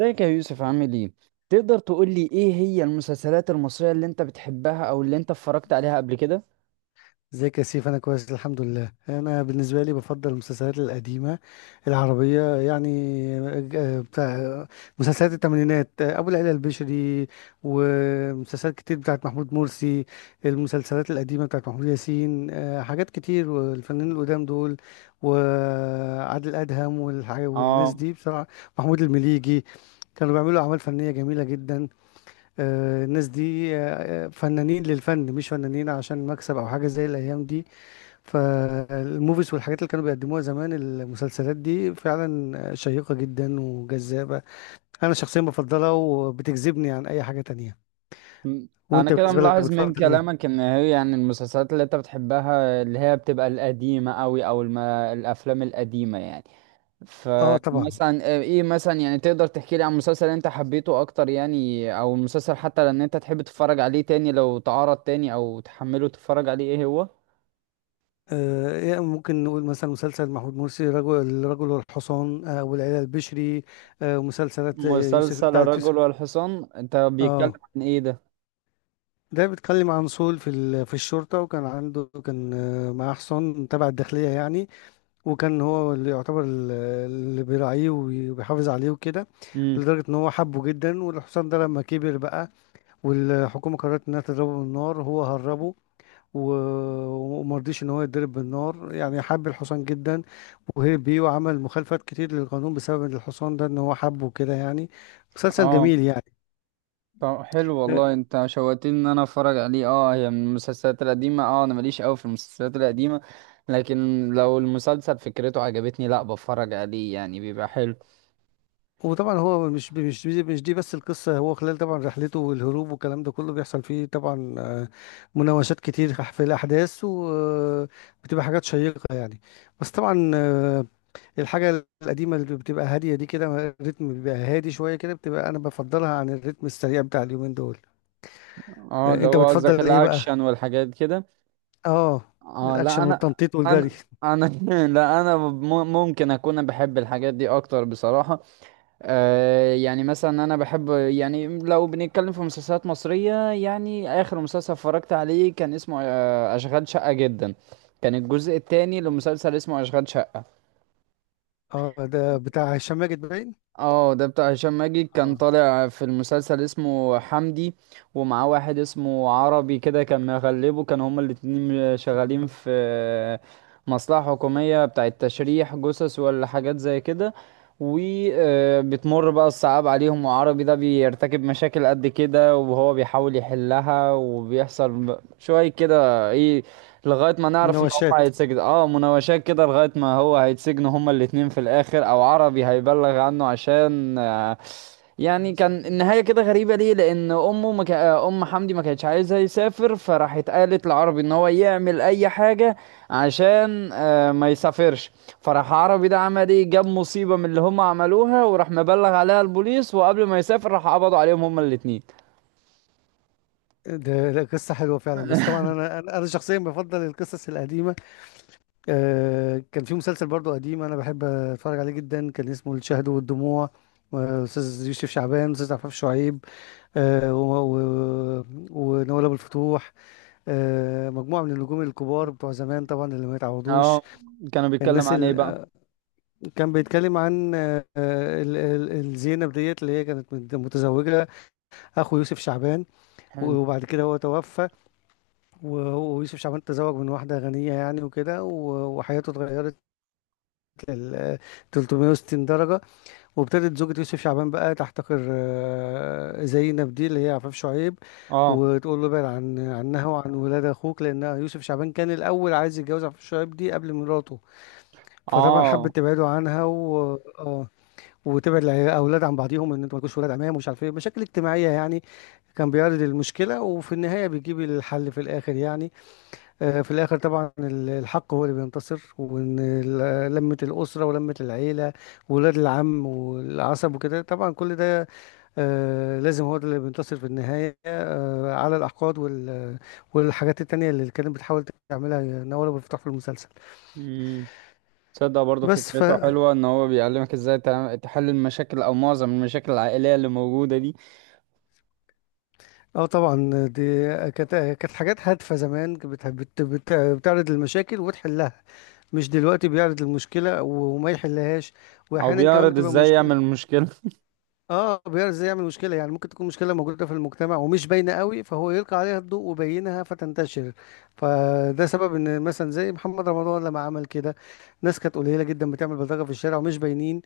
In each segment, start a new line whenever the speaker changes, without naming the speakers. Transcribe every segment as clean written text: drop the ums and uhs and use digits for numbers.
ازيك يا يوسف، عامل ايه؟ تقدر تقول لي ايه هي المسلسلات المصرية اللي انت بتحبها او اللي انت اتفرجت عليها قبل كده؟
ازيك يا سيف، انا كويس الحمد لله. انا بالنسبه لي بفضل المسلسلات القديمه العربيه، يعني. بتاع مسلسلات الثمانينات، ابو العلا البشري، ومسلسلات كتير بتاعت محمود مرسي. المسلسلات القديمه بتاعت محمود ياسين، حاجات كتير، والفنانين القدام دول وعادل ادهم والناس
اه.
دي بصراحه. محمود المليجي كانوا بيعملوا أعمال فنية جميلة جدا. الناس دي فنانين للفن، مش فنانين عشان مكسب أو حاجة زي الأيام دي. فالموفيز والحاجات اللي كانوا بيقدموها زمان، المسلسلات دي فعلا شيقة جدا وجذابة. انا شخصيا بفضلها وبتجذبني عن اي حاجة تانية.
م- انا
وانت
كده
بالنسبة لك
ملاحظ من
بتفضل ايه؟
كلامك ان هي يعني المسلسلات اللي انت بتحبها اللي هي بتبقى القديمة قوي او الافلام القديمة يعني.
اه طبعا.
فمثلا ايه ايه مثلا يعني تقدر تحكي لي عن مسلسل انت حبيته اكتر يعني، او مسلسل حتى لان انت تحب تتفرج عليه تاني لو تعرض تاني او تحمله تتفرج عليه، ايه هو؟
آه إيه، ممكن نقول مثلا مسلسل محمود مرسي، رجل الرجل والحصان، والعيلة البشري. مسلسلات، آه، يوسف
مسلسل
بتاعت
الرجل
يوسف
والحصان انت بيتكلم
اه،
عن ايه ده؟
ده بيتكلم عن صول في في الشرطة، وكان عنده كان آه، معاه حصان تبع الداخلية، يعني. وكان هو اللي يعتبر اللي بيراعيه وبيحافظ عليه وكده،
امم.
لدرجة ان هو حبه جدا. والحصان ده لما كبر بقى والحكومة قررت انها تضربه بالنار، هو هربه ومرضيش ان هو يتضرب بالنار، يعني حب الحصان جدا وهرب بيه، وعمل مخالفات كتير للقانون بسبب إن الحصان ده، ان هو حبه كده، يعني. مسلسل
اه.
جميل يعني.
طب حلو والله، انت شوقتني ان انا اتفرج عليه. اه، هي من المسلسلات القديمه، اه انا ماليش قوي في المسلسلات القديمه، لكن لو المسلسل فكرته عجبتني لا بتفرج عليه يعني بيبقى حلو.
وطبعا هو مش دي بس القصة. هو خلال طبعا رحلته والهروب والكلام ده كله بيحصل فيه طبعا مناوشات كتير في الأحداث، وبتبقى حاجات شيقة يعني. بس طبعا، الحاجة القديمة اللي بتبقى هادية دي، كده الريتم بيبقى هادي شوية كده، بتبقى أنا بفضلها عن الريتم السريع بتاع اليومين دول.
اه اللي
أنت
هو قصدك
بتفضل إيه بقى؟
الاكشن والحاجات كده.
آه
اه لا،
الأكشن
انا
والتنطيط والجري.
انا انا لا انا ممكن اكون بحب الحاجات دي اكتر بصراحه. يعني مثلا انا بحب يعني لو بنتكلم في مسلسلات مصرية، يعني اخر مسلسل اتفرجت عليه كان اسمه اشغال شقة جدا. كان الجزء الثاني لمسلسل اسمه اشغال شقة.
ده بتاع هشام ماجد باين.
اه ده بتاع هشام ماجد، كان
اه،
طالع في المسلسل اسمه حمدي، ومعاه واحد اسمه عربي كده كان مغلبه، كانوا هما الاتنين شغالين في مصلحة حكومية بتاعة تشريح جثث ولا حاجات زي كده. وبتمر بقى الصعاب عليهم، وعربي ده بيرتكب مشاكل قد كده وهو بيحاول يحلها، وبيحصل شوية كده ايه لغاية ما نعرف
مناوشات.
هيتسجن. اه، مناوشات كده لغاية ما هو هيتسجنوا هما الاتنين في الآخر، أو عربي هيبلغ عنه عشان يعني كان النهاية كده غريبة ليه. لأن أمه ما كا... آه، أم حمدي ما كانتش عايزة يسافر، فراحت قالت لعربي إن هو يعمل أي حاجة عشان ما يسافرش. فراح عربي ده عمل إيه، جاب مصيبة من اللي هما عملوها، وراح مبلغ عليها البوليس، وقبل ما يسافر راح قبضوا عليهم هما الاتنين.
ده قصة حلوة فعلا، بس طبعا أنا شخصيا بفضل القصص القديمة. كان في مسلسل برضو قديم أنا بحب أتفرج عليه جدا، كان اسمه الشهد والدموع. أستاذ يوسف شعبان، أستاذ عفاف شعيب، آه، و- و- ونوال أبو الفتوح، مجموعة من النجوم الكبار بتوع زمان طبعا، اللي ما يتعوضوش.
اه. كانوا بيتكلم
الناس
عن إيه بقى؟
اللي كان بيتكلم عن الزينب ديت اللي هي كانت متزوجة أخو يوسف شعبان.
حلو.
وبعد كده هو توفى، وهو ويوسف شعبان تزوج من واحدة غنية يعني، وكده وحياته اتغيرت لل 360 درجة. وابتدت زوجة يوسف شعبان بقى تحتقر زينب دي اللي هي عفاف شعيب،
اه.
وتقول له ابعد عنها وعن ولاد اخوك، لان يوسف شعبان كان الاول عايز يتجوز عفاف شعيب دي قبل مراته. فطبعا
اه.
حبت تبعده عنها، و آه، وتبعد الاولاد عن بعضيهم، ان انتوا مالكوش ولاد عمام ومش عارف ايه، مشاكل اجتماعيه يعني. كان بيعرض المشكله، وفي النهايه بيجيب الحل في الاخر يعني. في الآخر طبعا الحق هو اللي بينتصر، وإن لمة الأسرة ولمة العيلة وولاد العم والعصب وكده، طبعا كل ده لازم هو ده اللي بينتصر في النهاية على الأحقاد والحاجات التانية اللي كانت بتحاول تعملها نوال أبو الفتح في المسلسل.
مم. تصدق برضه
بس ف
فكرته حلوة ان هو بيعلمك ازاي تحل المشاكل او معظم المشاكل العائلية اللي موجودة دي.
اه طبعا، دي كانت حاجات هادفة زمان، كانت بتعرض المشاكل وتحلها. مش دلوقتي بيعرض المشكلة وما يحلهاش،
او
وأحيانا كمان
بيعرض
بتبقى
ازاي يعمل
مشكلة.
مشكلة.
اه، بيعرف ازاي يعمل مشكله، يعني ممكن تكون مشكله موجوده في المجتمع ومش باينه قوي، فهو يلقي عليها الضوء وبينها فتنتشر. فده سبب ان مثلا زي محمد رمضان لما عمل كده، ناس كانت قليله جدا بتعمل بلطجه في الشارع ومش باينين.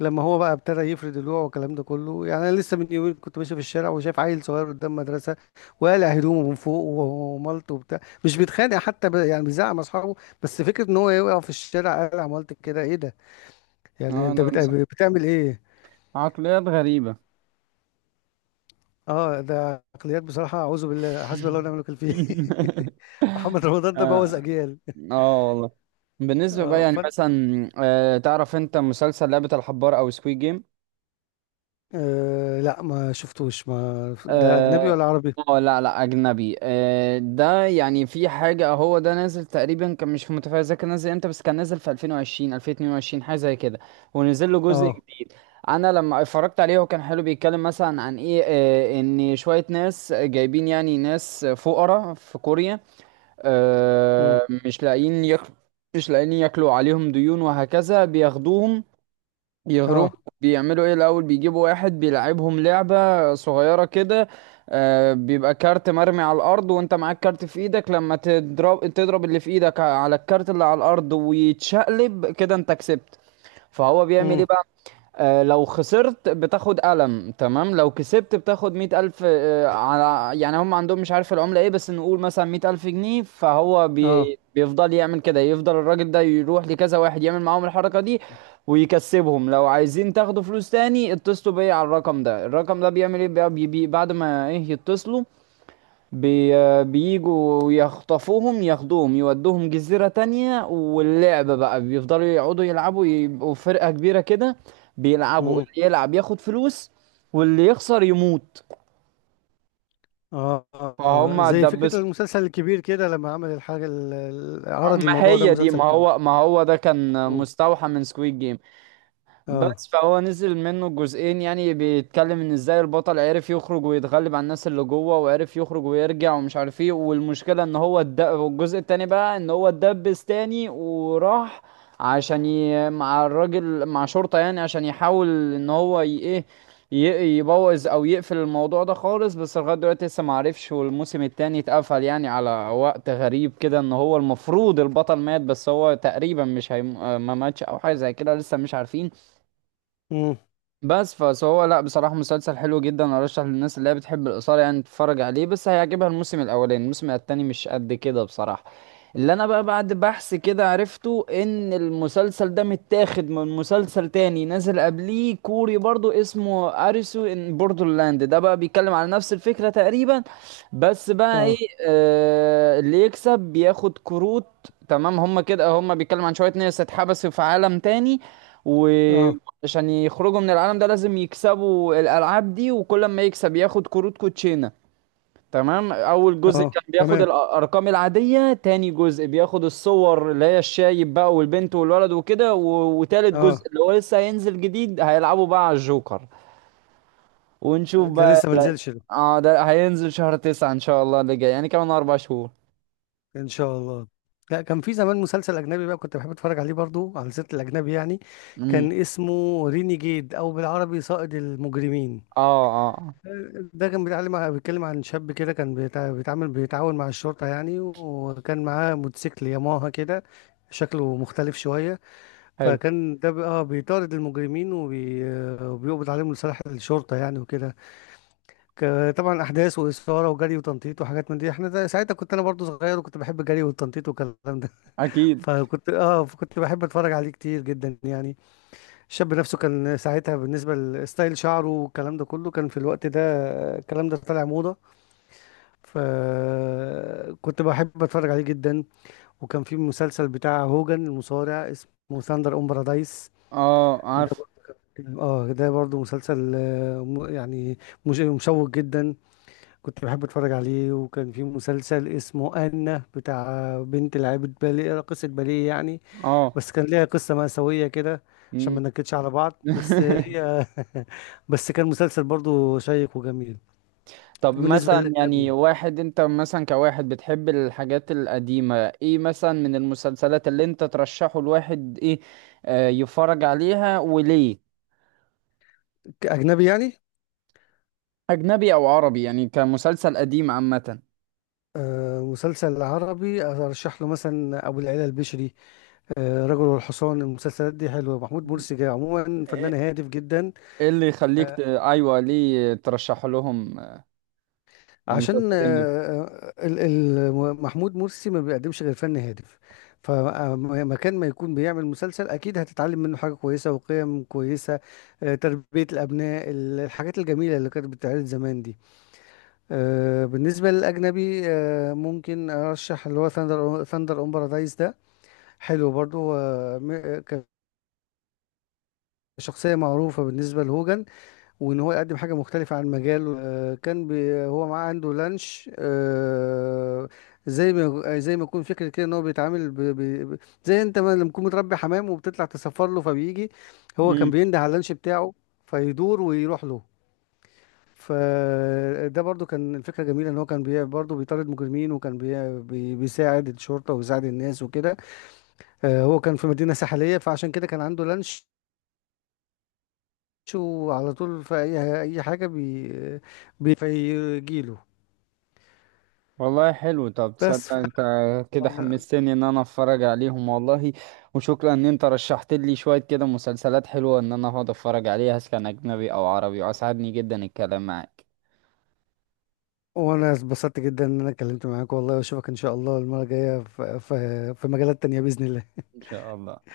لما هو بقى ابتدى يفرد الوعي والكلام ده كله، يعني انا لسه من يومين كنت ماشي في الشارع وشايف عيل صغير قدام مدرسه وقالع هدومه من فوق ومالته وبتاع، مش بيتخانق حتى يعني بيزعق مع اصحابه، بس فكره ان هو يقع في الشارع قالع مالتك كده، ايه ده؟ يعني
اه
انت
ده
بتعمل ايه؟
عقليات غريبة.
اه، ده عقليات بصراحة، أعوذ بالله، حسبي الله ونعم الوكيل فيه. محمد رمضان ده بوظ
اه.
أجيال.
آه والله. بالنسبة بقى
اه
يعني
فانت.
مثلا، تعرف انت مسلسل لعبة الحبار او سكويد جيم؟
لا، ما شفتوش، ما ده أجنبي
اه.
ولا عربي؟
لا لا، اجنبي. ده يعني في حاجه، هو ده نازل تقريبا، كان مش متفاجئ اذا كان نازل امتى، بس كان نازل في 2020 2022 حاجه زي كده، ونزل له جزء
اه.
جديد. انا لما اتفرجت عليه هو كان حلو، بيتكلم مثلا عن ايه ان شويه ناس جايبين، يعني ناس فقراء في كوريا،
مم.
مش لاقيين ياكلوا. مش لاقيين ياكلوا، عليهم ديون وهكذا، بياخدوهم يهربوا.
اه.
بيعملوا ايه الاول، بيجيبوا واحد بيلعبهم لعبة صغيرة كده. بيبقى كارت مرمي على الارض وانت معاك كارت في ايدك، لما تضرب تضرب اللي في ايدك على الكارت اللي على الارض ويتشقلب كده انت كسبت. فهو بيعمل
مم.
ايه، لو خسرت بتاخد قلم، تمام، لو كسبت بتاخد 100,000، على يعني هم عندهم مش عارف العملة ايه بس نقول مثلا 100,000 جنيه. فهو
اه.
بيفضل يعمل كده، يفضل الراجل ده يروح لكذا واحد يعمل معاهم الحركة دي ويكسبهم. لو عايزين تاخدوا فلوس تاني اتصلوا بيا على الرقم ده. الرقم ده بيعمل ايه بقى، بعد ما ايه يتصلوا بي بيجوا يخطفوهم، ياخدوهم يودوهم جزيرة تانية، واللعبة بقى بيفضلوا يقعدوا يلعبوا، يبقوا فرقة كبيرة كده بيلعبوا،
مم.
اللي يلعب ياخد فلوس واللي يخسر يموت.
آه. آه. آه.
فهم
زي فكرة
دبسوا.
المسلسل الكبير كده، لما عمل الحاجة عرض
ما
الموضوع ده
هي دي، ما
مسلسل كبير.
هو ما هو ده كان
مم.
مستوحى من سكويد جيم.
اه.
بس فهو نزل منه جزئين، يعني بيتكلم ان ازاي البطل عرف يخرج ويتغلب على الناس اللي جوه، وعرف يخرج ويرجع ومش عارف ايه. والمشكلة ان هو والجزء التاني بقى ان هو اتدبس تاني، وراح عشان مع الراجل، مع شرطة يعني، عشان يحاول ان هو ايه يبوظ او يقفل الموضوع ده خالص. بس لغاية دلوقتي لسه معرفش. والموسم التاني اتقفل يعني على وقت غريب كده، ان هو المفروض البطل مات، بس هو تقريبا مش ما ماتش او حاجة زي كده، لسه مش عارفين.
مم.
بس فهو، لا بصراحة مسلسل حلو جدا، ارشح للناس اللي هي بتحب الإثارة يعني تتفرج عليه، بس هيعجبها الموسم الأولاني، الموسم التاني مش قد كده بصراحة. اللي انا بقى بعد بحث كده عرفته ان المسلسل ده متاخد من مسلسل تاني نازل قبليه كوري برضو، اسمه اريسو ان بوردرلاند. ده بقى بيتكلم على نفس الفكرة تقريبا، بس بقى
اه.
ايه اللي يكسب بياخد كروت. تمام، هما كده هما بيتكلم عن شوية ناس اتحبسوا في عالم تاني، و...
اه.
عشان يخرجوا من العالم ده لازم يكسبوا الألعاب دي، وكل ما يكسب ياخد كروت كوتشينة. تمام، أول جزء
اه
كان بياخد
تمام.
الأرقام العادية، تاني جزء بياخد الصور اللي هي الشايب بقى والبنت والولد وكده، وتالت
اه.
جزء اللي هو لسه هينزل جديد هيلعبوا بقى على الجوكر. ونشوف
ده
بقى
لسه ما نزلش.
اه ده هينزل شهر 9 إن شاء الله اللي جاي، يعني كمان 4 شهور.
ان شاء الله. لا، كان في زمان مسلسل اجنبي بقى كنت بحب اتفرج عليه، برضو على سيره الاجنبي يعني.
امم.
كان اسمه رينيجيد، او بالعربي صائد المجرمين.
اه. اه.
ده كان بيتكلم عن شاب كده، كان بيتع- بيتعامل بيتعاون مع الشرطه يعني، وكان معاه موتوسيكل ياماها كده، شكله مختلف شويه.
حلو.
فكان ده بقى بيطارد المجرمين وبيقبض عليهم لصالح الشرطه يعني، وكده. طبعا احداث واثاره وجري وتنطيط وحاجات من دي. ساعتها كنت انا برضو صغير، وكنت بحب الجري والتنطيط والكلام.
أكيد.
فكنت بحب اتفرج عليه كتير جدا يعني. الشاب نفسه كان ساعتها بالنسبه لستايل شعره والكلام ده كله، كان في الوقت ده الكلام ده طالع موضه. فكنت بحب اتفرج عليه جدا. وكان في مسلسل بتاع هوجن المصارع، اسمه ثاندر اون بارادايس.
اه
ده
عارف.
بر- اه، ده برضه مسلسل يعني مشوق جدا، كنت بحب اتفرج عليه. وكان في مسلسل اسمه، بتاع بنت لعيبه باليه، راقصه باليه يعني،
اه.
بس كان ليها قصة مأساوية كده، عشان ما
مم.
ننكدش على بعض، بس هي بس كان مسلسل برضو شيق وجميل.
طب
بالنسبة
مثلا
للأجنبي،
يعني واحد انت مثلا كواحد بتحب الحاجات القديمة، ايه مثلا من المسلسلات اللي انت ترشحه الواحد ايه يفرج عليها وليه؟
أجنبي يعني.
اجنبي او عربي يعني، كمسلسل قديم عامة.
مسلسل عربي أرشح له مثلا أبو العلا البشري، رجل والحصان. المسلسلات دي حلوة، محمود
مهم.
مرسي جاي عموما فنان
ايه،
هادف جدا.
إيه اللي يخليك ايوه ليه ترشح لهم
عشان
المسلسلين
محمود مرسي ما بيقدمش غير فن هادف، فمكان ما يكون بيعمل مسلسل اكيد هتتعلم منه حاجة كويسة وقيم كويسة، تربية الابناء، الحاجات الجميلة اللي كانت بتتعرض زمان دي. بالنسبة للاجنبي، ممكن ارشح اللي هو ثاندر اون بارادايس. ده حلو برضو، كشخصية معروفة بالنسبة لهوجن، وان هو يقدم حاجه مختلفه عن مجاله. كان هو معاه عنده لانش. زي ما يكون فكره كده، ان هو بيتعامل زي انت ما لما تكون متربي حمام وبتطلع تسفر له فبيجي، هو كان
دول؟
بينده على اللانش بتاعه فيدور ويروح له. فده برضو كان الفكره جميله، ان هو كان برضو بيطارد مجرمين، وكان بيساعد الشرطه وبيساعد الناس وكده. هو كان في مدينه ساحليه، فعشان كده كان عنده لانش، شو على طول في اي حاجه بيجيله.
والله حلو، طب
بس
تصدق
ف...
انت كده حمستني ان انا اتفرج عليهم والله. وشكرا ان انت رشحت لي شوية كده مسلسلات حلوة ان انا اقعد اتفرج عليها سواء كان اجنبي او عربي، واسعدني جدا الكلام معاك.
وانا اتبسطت جدا ان انا اتكلمت معاك والله، واشوفك ان شاء الله المره الجايه في مجالات تانية باذن الله.
ان شاء الله.